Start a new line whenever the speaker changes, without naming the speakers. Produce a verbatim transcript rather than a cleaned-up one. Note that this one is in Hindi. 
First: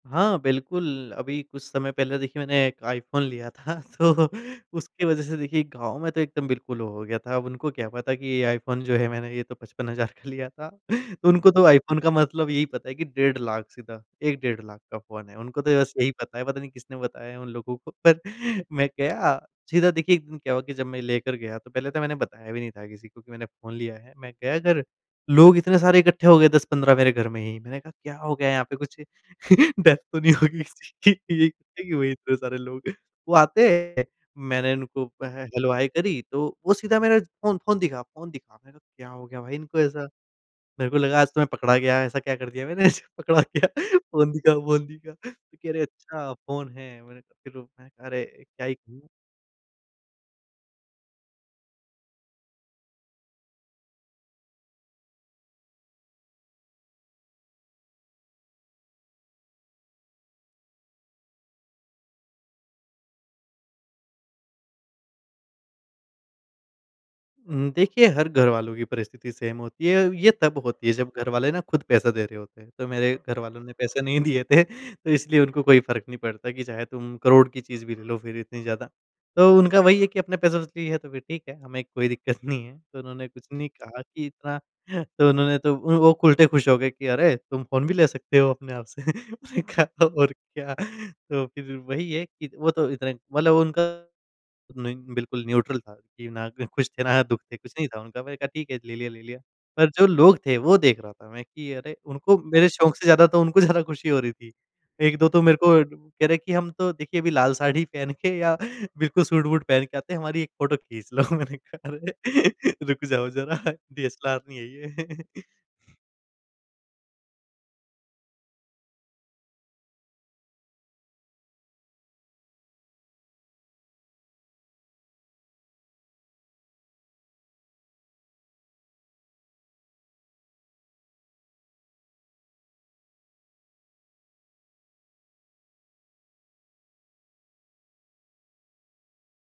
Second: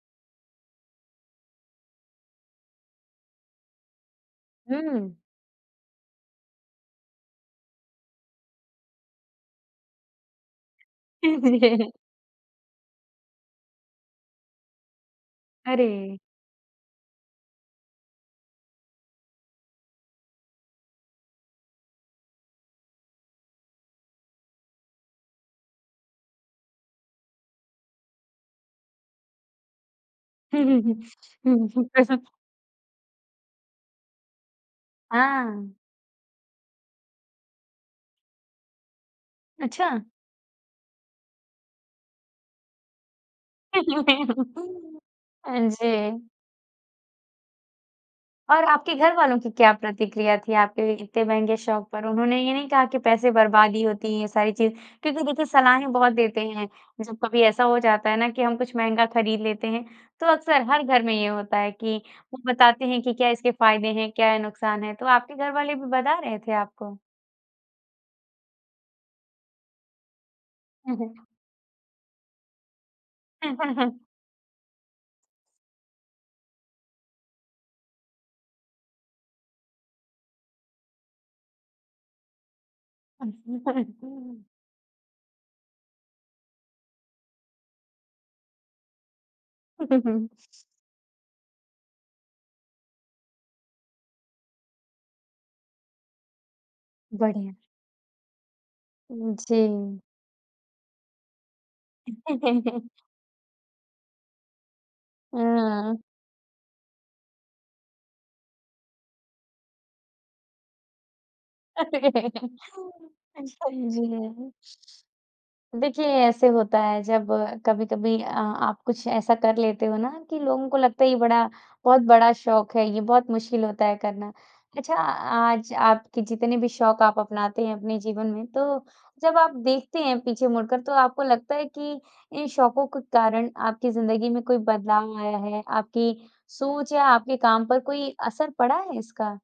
हाँ, बिल्कुल अभी कुछ समय पहले देखिए मैंने एक आईफ़ोन लिया था तो उसकी
हुँ।
वजह से देखिए गाँव में तो एकदम बिल्कुल हो हो गया था। अब उनको क्या पता कि ये आईफ़ोन जो है मैंने ये तो पचपन हज़ार का लिया था। उनको तो आईफ़ोन का मतलब यही पता है कि डेढ़ लाख सीधा एक डेढ़ लाख का फ़ोन है। उनको तो बस यही
अरे!
पता है, पता नहीं किसने बताया है उन लोगों को। पर मैं गया सीधा देखिए एक दिन क्या हुआ कि जब मैं लेकर गया तो पहले तो मैंने बताया भी नहीं था किसी को कि मैंने फ़ोन लिया है। मैं गया घर लोग इतने सारे इकट्ठे हो गए दस पंद्रह मेरे घर में ही। मैंने कहा क्या हो गया यहाँ पे, कुछ डेथ तो नहीं होगी
हुँ, हुँ,
किसी
हुँ।
की ये
हुँ,
इकट्ठे
हुँ।
क्यों हुए
पैसा
इतने सारे लोग। वो आते हैं, मैंने इनको हे हेलो
हाँ।
हाय करी तो वो सीधा मेरा फ़ोन फ़ोन दिखा, फ़ोन दिखा मैंने कहा क्या हो गया भाई इनको
अच्छा।
ऐसा। मेरे को लगा आज तो मैं पकड़ा गया ऐसा क्या कर दिया मैंने जो पकड़ा गया फ़ोन दिखा, फ़ोन दिखा
हाँ
कह रहे
जी।
अच्छा फ़ोन है मैंने कहा रोब अरे!
और
क्या ही
आपके
कहूँ।
घरवालों की क्या प्रतिक्रिया थी आपके इतने महँगे शौक पर? उन्होंने ये नहीं कहा कि पैसे बर्बादी होती हैं ये सारी चीज़ें? क्योंकि देखिए सलाहें बहुत देते हैं जब कभी ऐसा हो जाता है ना कि हम कुछ महँगा ख़रीद लेते हैं। तो अक्सर हर घर में ये होता है कि वो बताते हैं कि क्या इसके फ़ायदे हैं, क्या नुक़सान है। तो आपके घर वाले भी बता रहे थे आपको?
हुँ, देखिए हर घरवालों की परिस्थिति सेम होती है, ये ये तब होती है
हुँ,
जब
हुँ।
घर वाले ना खुद पैसा दे रहे होते हैं। तो मेरे घरवालों ने पैसे नहीं दिए थे। तो इसलिए उनको कोई फ़र्क नहीं पड़ता कि चाहे तुम करोड़ की चीज़ भी ले लो, फ़िर इतनी ज़्यादा। तो उनका वही है कि अपने पैसों से ली है तो फ़िर ठीक है, हमें कोई दिक्कत नहीं है। तो उन्होंने कुछ नहीं कहा कि इतना तो उन्होंने तो वो खु उल्टे ख़ुश हो गए कि अरे! तुम फ़ोन भी ले सकते हो अपने आप से। मैंने कहा
हुँ, हुँ,
तो
हुँ।
और क्या, तो फ़िर वही है कि वो तो इतना मतलब उनका नहीं, बिल्कुल न्यूट्रल था कि ना ख़ुश थे, ना दुःख
बढ़िया।
थे, कुछ नहीं था उनका मैंने कहा ठीक है, ले लिया, ले
उ,
लिया। पर
जी।
जो लोग थे वो देख रहा था मैं कि अरे! उनको मेरे शौक़ से ज़्यादा तो उनको ज़्यादा ख़ुशी हो रही थी। एक दो तो मेरे को
हुँ।
कह रहे हैं कि हम तो देखिए अभी लाल साड़ी पहन के या बिल्कुल सूट-वूट पहन के आते हैं। हमारी एक फ़ोटो खींच लो मैंने कहा
अरे!
अरे! रुक जाओ ज़रा
अच्छा
डीएसएलआर
जी।
नहीं है ये।
देखिए, ऐसे होता है जब अ, कभी-कभी अ, आप कुछ ऐसा कर लेते हो ना कि लोगों को लगता है ये बड़ा बहुत बड़ा शौक है, ये बहुत मुश्किल होता है करना। अच्छा, आज आपके जितने भी शौक आप अपनाते हैं अपने जीवन में। तो जब आप देखते हैं पीछे मुड़कर, तो आपको लगता है कि इन शौकों के कारण आपकी ज़िंदगी में कोई बदलाव आया है? आपकी सोच या आपके काम पर कोई असर पड़ा है इसका?